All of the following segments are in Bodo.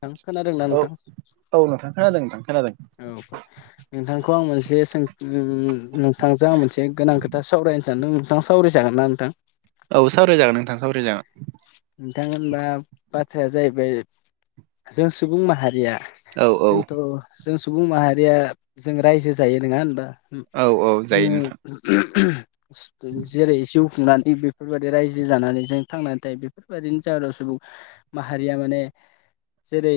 नोथां खोनादों ना औ नोंथां? औ नोंथांं खोनादों नोंथां खोनादों। औ। नोंथांखौ आं मोनसे सों ओं नोंथांजों आं मोनसे गोनां खोथा सावरायनो सानदों नोंथां सावराय जागोन ना नोंथां? औ सावराय जागोन नोंथां सावराय जागोन। नोंथां होनबा बाथ्राया जाहैबाय जों सुबुं माहारिया औ औ जोंथ' जों सुबुं माहारिया जों रायजो जायो नङा होनबा? उम औ औ जायो नोंथां जोङो जेरै जिउ खुंनानै बेफोरबायदि रायजो जानानै जों थांनानै नाथाय बेफोरबायदिनि जाउनाव सुबुं माहारिया माने जेरै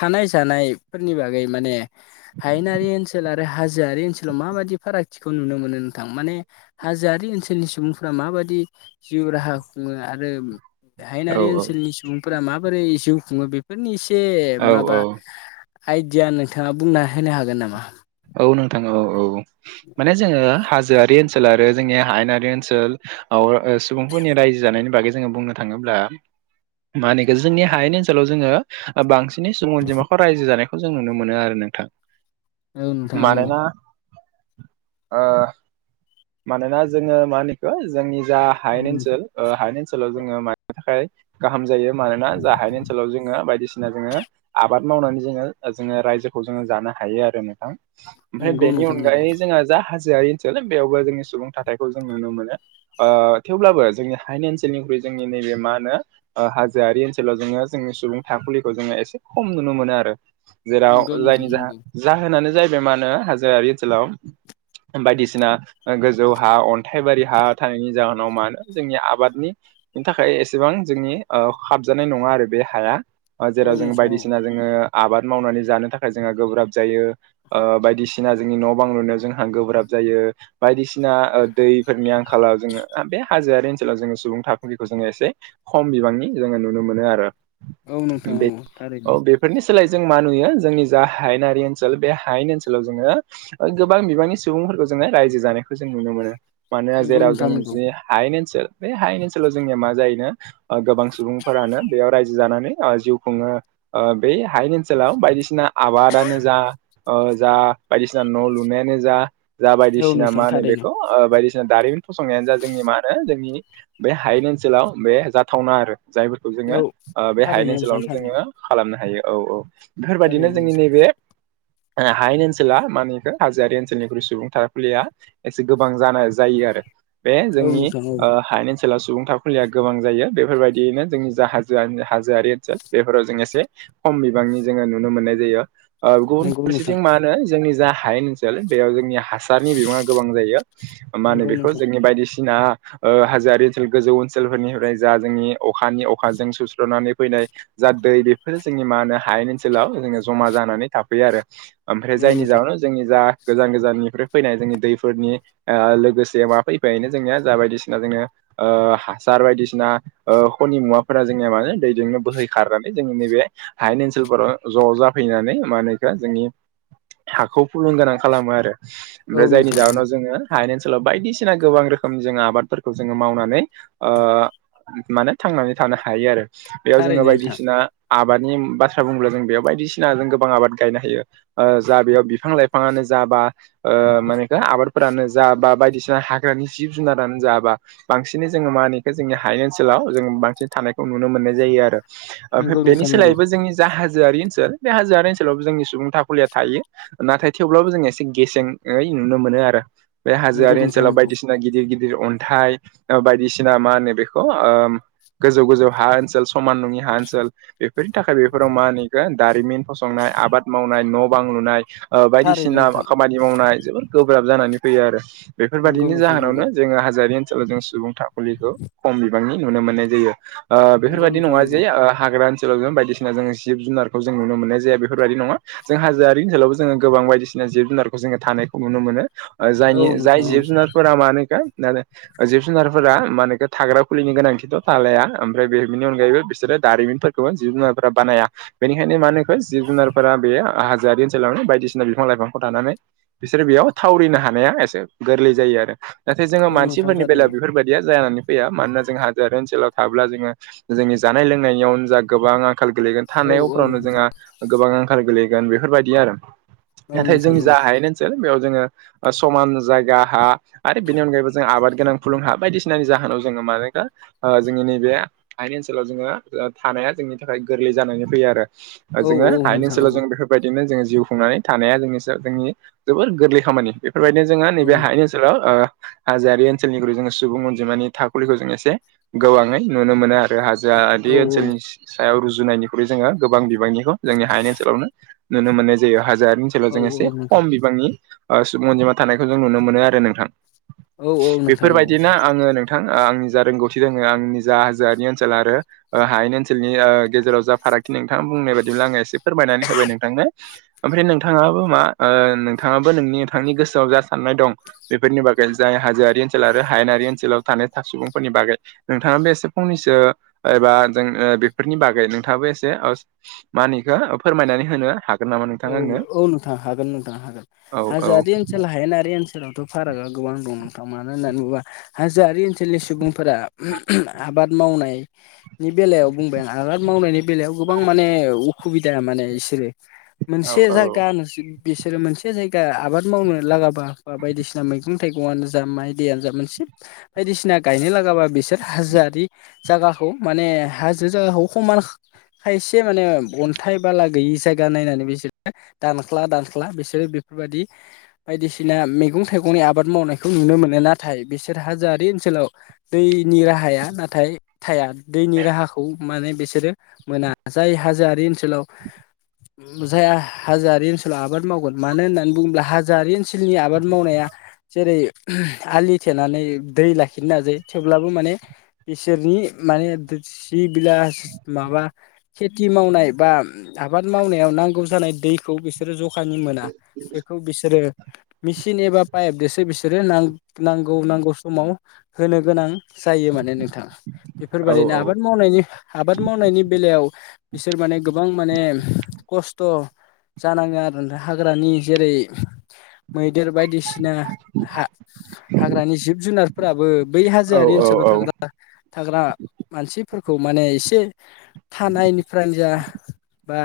थानाय जानायफोरनि बागै माने हायेनारि ओनसोला ओमफ्राय हाजोआरि ओनसोलाव माबायदि फारागथिखौ नुनो मोनो नोंथां माने हाजोआरि ओनसोलनि सुबुंफोरा माबादि जिउ राहा खुङो आ आरो औ हायेनारि औ ओनसोलनि सुबुंफोरा माबोरै जिउ खुङो बे बेफोरनि एसे औ माबा औ आइडिया नोंथाङा बुंना होनो हागोन नामा? औ नोंथां औ औ माने जोङो हाजोआरि ओनसोल आरो जोंनि हायेनारि ओनसोल औ ओ सुबुंफोरनि रायजो जानायनि बागै जोङो बुंनो थाङोब्ला मा होनो इखो जोंनि हायनि ओनसोलाव जोङो ओ बांसिन बिनि सुबुं अनजिमाखौ रायजो जानायखौ जों नुनो मोनो आरो नोंथां। औ नोंथां औ मानोना ओ मानोना जोङो मा होनो इखौ जोंनि जा औ हायेन नोंथां ओनसोल ओ हायेन ओनसोलाव जोङो मानि थाखाय गाहाम जायो मानोना जाहा हायेन ओनसोलाव जोङो बायदिसिना जोङो आबाद मावनानै जोङो जोङो रायजोखौ जोङो जानो हायो आरो नों थां ओमफ्राय नंगौ बेनि नोंथां नंगौ अनगायै जोंहा जा हा जोयारि ओनसोल बेयावबो जोंनि सुबुं थाथाइखौ जों नुनो मोनो। ओ थेवब्लाबो जोंनि हायेन ओनसोलनिख्रुइ जोंनि नैबे मा होनो ओ हाजोआरि ओनसोलाव जोङो जोंनि सुबुं थाखुलिखौ जोङो एसे खम नुनो मोनोआरो। जेराव नंगौ नोंथां जायनि नंगौ जाहो जाहोनानो जाहैबाय मा होनो हाजोयारि ओनसोलाव बायदिसिना गोजौ हा अन्थाइबारि हा थानायनि जाहोनाव मा होनो जोंनि आबादनि बेनि थाखाय एसेबां जोंनि ओ खाबजानाय नङा आरो बे हाया ओ जेराव औ जो नोंथां औ बायदिसिना जोङो आबाद मावनानै जानो थाखाय जोहा गोब्राब जायो ओ बायदिसिना जोंनि न' बां लुनायाव जोंहा गोब्राब जायो बायदिसि सिना ओ दैफोरनि आंखालाव जोङो बे हाजोआरि ओनसोलाव जोङो सुबुं थाखुलिखौ जोङो एसे खम बिबांनि जोङो नुनो मोनोआरो। औ नोंथां औ थारैनो। बेफोरनि सोलाय जों मा नुयो जोंनि जा हायेनारि ओनसोल बे हायेन ओनसोलाव जोङो गोबां बिबांनि सुबुंफोरखौ जोङो रायजो जानायखौ जों नुनो मोनो। मानोना नंगौ जेराव जों नोंथां नंगौ बिनि हायेन ओनसोल बे हायेन ओनसोलाव जोंनिया मा जायोनो ओ गोबां सुबुंफोरानो बेयाव रायजो जानानै ओ जिउ खुङो। ओ बे हायनि ओनसोलाव बायदिसिना आबादानो जा ओ जा बायदिसिना न' लुनायानो जा जा औ बायदिसिना नोंथां मा होनो थारैनो बेखौ ओ बायदि सिना दारिमिन फसंनायानो जा जोंनि मा होनो जोंनि बे हायेन ओनसोलाव बे जाथावना आरो जायफोर खौ जोङो औ ओ बे हायेन थारैनो नोंथां ओनसोलावनो थारैनो जोङो खालामनो हायो औ औ थारैनो बेफोरबायदिनो जोंनि नोंथां नैबे ओ हायेन ओनसोला मा होनो इखो हाजोआारि ओनसोलनिख्रुइ सुबुं थाखुलिया एसे गोबां जानाय जायो आरो बे औ जोंनि नोंथां औ ओ हायेन ओन सोलाव सुबुं था खुलिया गोबां जायो बेफोरबायदियैनो जोंनि जा हाजो हाजोआरि ओनसोल बेफोराव जों एसे खम बिबांनि जोङो नुनो मोननाय जायो ओ गु बुन नंगौ नोंथां फारसेथिं मा होनो जोंनि जा हायेन ओनसोल बेयाव जोंनि हासारनि बिबाङा गोबां जायो मा होनो नंगौ बेखौ नोंथां जोंनि बायदिसिना ओ हाजोयारि ओनसोल गोजौ ओनसोलफोरनिफ्राय जा जोंनि अखानि अखाजों सुस्र'नानै फैनाय जा दै बेफोरो जोंनि मा होनो हायेन ओनसोलाव जोङो जमा जानानै थाफैयोआरो। ओमफ्राय औ जायनि नोंथां जाहोनाव जोंनि जा गोजान गोजाननिफ्राय फैनाय जोंनि दैफोरनि ओ लोगोसे मा फैफायोनो जोंनिया जा बायदिसिना जोङो ओ हासार बायदिसिना ओ ख'नि मुवाफोरा जोंनिया मानो दैजोंनो बोहै खारनानै जोंनि नैबे हायेन ओनसोलफोराव ज' जाफैनानै मा होनो इखो जोंनि हाखौ फुलुं गोनां खालामो आरो औ ओमफ्राय जायनि नोंथां औ जाहोनाव जोङो हायेन ओनसोलाव बायदिसिना गोबां रोखोमजों जोङो आबादफोरखौ जोङो मावनानै ओ माने थांनानै थानो हायोआरो। बेयाव जोङो थारैनो नोंथां बायदिसिना आबादनि बाथ्रा बुंङोब्ला जों बेयाव बायदिसिना जों गोबां आबाद गायनो हायो ओ जा बेयाव बिफां लाइफाङानो जाबा ओ मा होनो इखो आबाद फोरानो जा बा बायदिसिना हाग्रानि जिब जुनारानो जा बा बांसिनै जोङो मा होनो जोंनि हायेन ओनसोलाव जों बांसिन थानायखौ नुनो मोननाय जायो आरो। ओमफ्राय नंगौ बेनि नोंथां नंगौ सोलायैबो जोंनि जा हाजोआरि ओनसोल बे हाजोयारि ओनसोल थेवब्लाबो जोंनि सुबुं थाखुलिया थायो नाथाय थेवब्लाबो जो एसे गेसेेंयै नुनो मोनो आरो। बे नंगौ हाजोआरि नोंथां ओनसोलाव नंगौ बायदिसिना गिदिर गिदिर अन्थाइ बायदिसिना मा होनो बेखौ गोजौ गोजौ हा ओनसोल समान नङि हा ओनसोल बेफोरनि थाखाय बेफोराव मा होनो इखो दारिमिन फसं संनाय आबाद मावनाय न' बां लुनाय ओ थारैनो बायदिसिना नोंथां खामानि मावनाय जोबोद गोब्राब जानानै फैयो आरो नंगौ बेफोरबायदिनि नोंथां नंगौ जाहोनावनो जोङो हाजोआरि ओन जों सुबुं थाखुलिखौ खम बिबांनि नुनो मोननाय जायो। ओ नंगौ बेफोरबायदि नोंथां नङा जे नंगौ हाग्रा ओनसोलाव जों बायदिसिना जों जिब जुनारखौ जों नुनो मोननाय जाया। बेफोरबायदि नङा‌। जों हाजोआरि ओनसोलावबो जोङो गोबां बायदिसिना जिब जुनारखौ जोङो थानायखौ नुनो मोनो। औ जायनि जाय नोंथां औ जिब जुनारफोरा मा होनो जिब जुनारफोरा मानेथ थाग्रा खुलिनि गोनांथिथ' थालाया ओमफ्राय बे बिनि अनगायैबो बिसोरो दारिमिनफोर जिब जुनाफोरा बानाया बेनिखायनो मानोखौ जिब जुनारफोरा बे हाजोआारि ओनसोलावनो बायदिसिना बिफां लाइफांखौ थानानै बिसोर बेयाव थावरिनो हानाया एसे गोरलै जायो आरो। नाथाय औ जोंङो नोंथां मानसिफोरनि थारैनो बेलायाव बेफोरबायदिया जानानै फैया मानोना जों हादोआरि ओनसोलाव थाब्ला जोङो जोंनि जानाय लोंनाय यावनो जा गोबां आंखाल गोलैगोन। औ थानाय औ फोरावनो नोंथां जोंहा गोबां आंखाल गोलैगोन बेफोरबायदि आरो औ नाथाय नोंथां जोंनि औ जा हायनो सै बेयाव जोङो समान जायगा हा। आरो बेनि अनगायैबो जों आबाद गोनां फुलुंखा बायदिसिनानि जाहोनाव जोङो मानो जोंनि नैबे हायेन ओनसोलाव जोङो थानाया जोंनि थाखाय गोरलै जानानै फैयो आरो। औ औ जों हायेन नोंथां ओनसोलाव औ जों बे बेबादिनो जों जिउ खुंनानै थानाया जोंनि जोंनि जोबोर गोरलै खामानि। बेफोरबायदिनो जोंहा औ नैबे हायेन ओनसोल सोलाव ओ हाजोआरि ओनसोलनिख्रुइ जोङो सुबुं अनजिमानि थाखुलिखौ जों एसे गोबांङै नुनो मोनो आरो। आरो हाजो बे औ ओनसोलनि सायाव रुजुनायनिख्रुइ जोङो गोबां बिबांनिखौ जोंनि हायानि ओनसोलावनो नुनो मोननाय जायो। हाजोआरि ओनसोलाव औ जों एसे औ नोंथां खम बिबांनि ओ सुबुं अनजिमा थानायखौ जों नुनो मोनो आरो नोंथां। औ औ नोंथां बेफोरबायदिनो आङो नों नोंथां आं जा रोंगौथि दं आङो आंनि जा हाजोआरि ओनसोल आरो ओ हायेन ओनसोलनि ओ गेजेराव जा फारागथि नोंथाङा बुंनाय बाय बिदिब्ला आङो एसे फोरमायनानै होबाय नोंथांनो। ओमफ्राय नोंथाङाबो मा ओ नोंथाङाबो नोंनि नोंथांनि गोसोआव जा साननाय दं बेफोरनि बागै जाय हाजोआरि ओनसोल आरो हायेनारि ओनसोलाव थानाय सुबुंफोरनि बागै नोंथाङाबो एसे फंनैसो एबा जों बेफोरनि बागै नोंथाङाबो एसे मा होनो इखो फोरमायनानै होनो हागोन। नामा औ नोंथां आंनो औ नोंथां। हागोन नोंथां हागोन औ हाजोआ ओनसोलाव हायेनारि ओनसोलावथ' फारागा गोबां दं नोंथां मा होननानै बुंङोब्ला हाजोआरि ओनसोलनि सुबुंफोरा आबाद मावनाय नि बेलायाव बुंबाय आं। आबाद मावनायनि बेलायाव गोबां माने अखुबिदा माने बिसोरो। मोनसे जागा बिसोरो मोनसे जायगा आबाद मावनो लागाबा बा बायदिसिना मैगं थाइगंनो जा माइ दैयानो जा मोनसे बायदिसिना गायनो लागाबा बिसोर हाजोआरि जायगाखौ माने हाजो जायगाखौ समान खायसे माने अन्थाइ बाला गैयि जायगा नायनानै बे बि दानस्ला दानख्ला बिसोरो बेफोरबायदि बायदिसिना मैगं थाइगंनि आबाद मावनायखौ नुनो मोनो नाथाय बिसोर हाजोआरि ओनसोलाव दैनि राहाया नाथाय थाया। दैनि राहाखौ माने बिसोरो मोना। जाय हाजोआरि ओनसोलाव बुजाया हाजोआारि ओनसोलाव आबाद मावगोन मानो होननानै बुङोब्ला हाजोआरि ओनसोलनि आबाद मावनाया जेरै आलि थेनानै दै लाखिनो नाजायो थेवब्लाबो माने इसोरनि माने सि [unintelligible] माबा खेथि मावनाय बा आबाद मावनायाव नांगौ जानाय दैखौ बिसोरो जखानि मोना। बेखौ बिसोरो मिेचन एबा पाइपजोंसो बिसोरो नांगौ नांगौ समाव होनो गोनां जायो माने नोंथां। बेफोरबायादिनो आबाद मावनायनि आबाद मावनायनि बेलायाव बिसोर माने गोबां माने खस्थ' जानाङो आरो हाग्रानि जेरै मैदेर बायदिसिना हा हाग्रानि जिब जुनारफोराबो बै औ हाजोआि ओनसोलाव थाग्रा थाग्रा मानसिफोरखौ माने एसे थानायनिफ्रायनो जा बा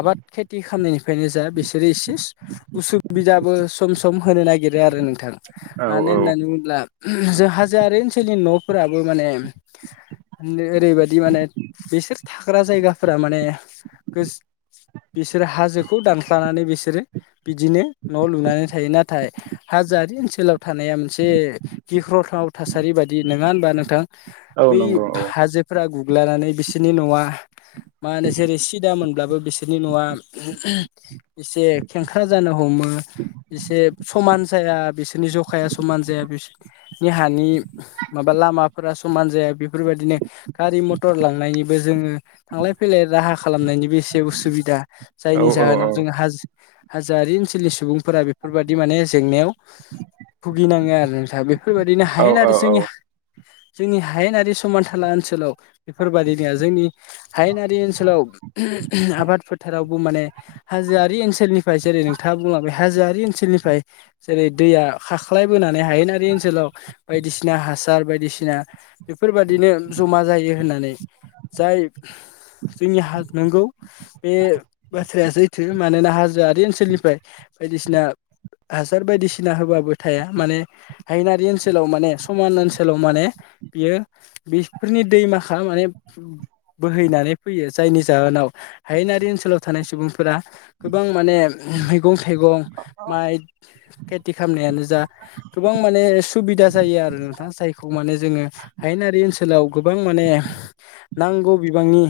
आबाद खेथि खालामनायनिफ्रायनो जा बिसोरो एसे उसुबिदाबो सम सम होनो नागिरो आरो नोंथां। औ मानो होननानै बुंब्ला जों हाजोआर ओनसोलनि न'फोराबो माने ओरैबायाददि माने बिसोर थाग्रा जायगाफोरा माने बिसोरो हाजोखौ दानस्लानानै बिसोरो बिदिनो न' लुनानै थायो नाथाय हाजोआारि ओनसोलाव थानाया मोनसे गिख्रंथाव थासारि बादि नङा होनबा नोंथां। औ बेै नंगौ औ हाजो फोर्रा गुग्लानानै बिसोरनि न'आ मा होनो जेरै सिदा मोनब्लाबो बिसोरनि न'आ एसे खेंख्रा जानो हमो एसे समान जाया बिसोरनि जखाया समान जाया बिसोरनि हानि माबा लामाफोरा समान जाया बेफोरबायदिनो गारि मथर लांनायनिबो जोङो थांलाय फैलाय राहा खालामनायनिबोसे जे उ सुबिदा औ जायनि औ जाहोनाव जों हाजो हाजोआरि ओनसोलनि सुबुंफोरा बेफोरबायादि माने जेंनायाव भुगिनाङो आरो नोंथां। बे- बेफोरबायाददिनो औ हायोन औ आरो जोंनि जोंनि हायेनारि समानथाला ओनसोलाव बेफोरबादिनिया जोंनि हायेनारि ओनसोलाव आबाद फोथारावबो माने हाजोआरि ओनसोलनिफ्राय जेरै नोंथाङा बुङा बे हाजोआरि ओनसोलनिफ्राय जेरै दैया खाख्लाय बोनानै हायेनारि ओनसोलाव बायदिसिना हासार बायदिसिना बेफोरबायादिनो जमा जायो होननानै। जाय जोंनि नंगौ बे बाथ्राया सैथो मानोना हाजोआि ओनसोलनिफ्राय बायदिसिना हासार बायदिसिना होबाबो थाया। माने हायेनारि ओनसोलाव माने समान ओनसोलाव माने बियो बेफोरनि दैमाखा माने बोहैनानै फैयो जायनि जाहोनाव हायेनारि ओनसोलाव थानाय सुबुंफोरा गोबां माने मैगं थाइगं माइ खेथि खालामनायानो जा गोबां माने सुबिदा जायो आरो नोंथाङा। जायखौ माने जोङो हायेनारि ओनसोलाव गोबां माने नांगौ बिबांनि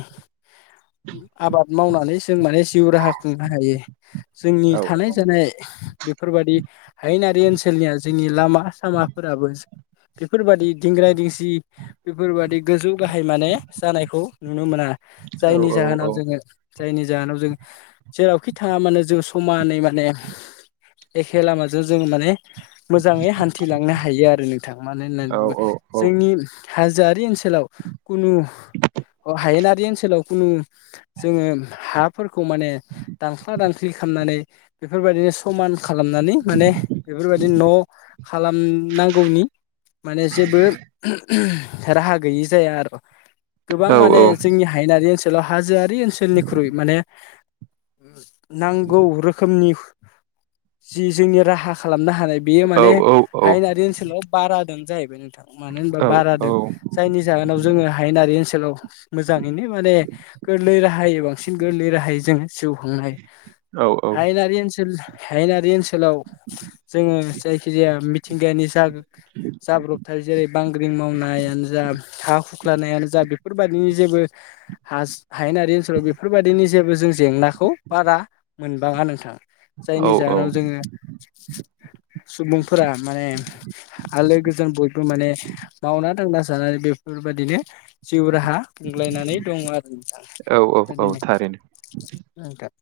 आबाद मावनानै जों माने जिउ राहा खुंनो हायो। जोंनि औ थानाय जानाय बेफोरबादि हायेनारि ओनसोलनिया जोंनि लामा सामाफोराबो बेफोरबायाददि दिंग्रााय दिंसि बेफोरबादि गोजौ गाहाय माने जानायखौ नुनो मोना। जायनि औ औ जाहोनाव जोङो जायनि जाहोनाव जों जेरावखि थाङा मानो जों समानै माने एखे लामाजों जोंङो माने मोजाङै हान्थिलांनो हायो आरो नोंथां। मानो होननानै बुंओबला जोंनि हायेनारि ओनसोलाव खुनु जोङो हाफोरखौ माने दांख्ला दांख्लि खालामनानै बेफोरबायदिनो समान खालामनानै माने बेफोरबायदि न' खालामनांगौनि माने जेबो राहा गैयि जाया आरो गोबां माने जोंनि हायेनारि ओनसोलाव हाजोआरि ओनसोलनिख्रुइ माने नांगौ रोखोमनि जि जोंनि राहा खालामनो हानाय बेयो माने हायेनारि ओनसोलाव बारादों जाहैबाय नोंथां मानो होनबा बारादों जायनि जाहोनाव जोङो हायेनारि ओनसोलाव मोजाङैनो माने गोरलै राहायै बांसिन गोरलै राहायै जोङो जिउ खांनो हायो। हायनारि ओनसोल हायनारि ओनसोलाव जोङो जायखिजाया मिथिंगायानि जा जाब्रबथाया जेरै, बांग्रिं मावनायानो जा हा हुख्लानायानो जा बेफोरबायाददिनि जेबो हा हायेनारि ओनसोलाव बेफोरबायदिनि जेबो जों जेंनाखौ बारा मोनबाङा नोंथां जायनि जाहोनाव औ जोङो सुबुंफोरा माने आलो गोजोन बयबो माने मावना दांना जानानै बेफोरबायाददिनो जिउ राहा गोग्लायनानै दङ आरो औ औ बिथाङा औ थारैनो बिनो था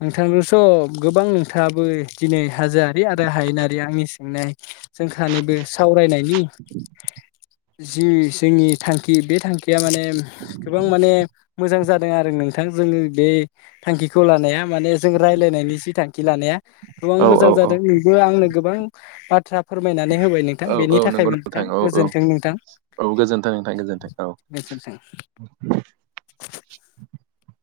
नोंथांजों स' गोबां नोंथाङाबो दिनै हाजोआरि आरो हायेनारि आंनि सोंनाय जोंख नबो सावरायनायनि जि जोंनि थांखि बे थांखिया माने गोबां माने मोजां जादों आरो नोंथां जोङो बे थांखिखौ लानाया माने जों रायज्लायनायनि जि थांखि लानाया गोबां औ मोजां औ औ जादों बेबो आंनो गोबां बाथ्रा फोरमायनानै होबाय नोंथां औ औ बेनि नंगौ थाखायबो नोंथां औ औ गोजोन्थों नोंथां औ गोजोनथों नोंथां गोजोन्थों औ गोजोन्थों [inaudible]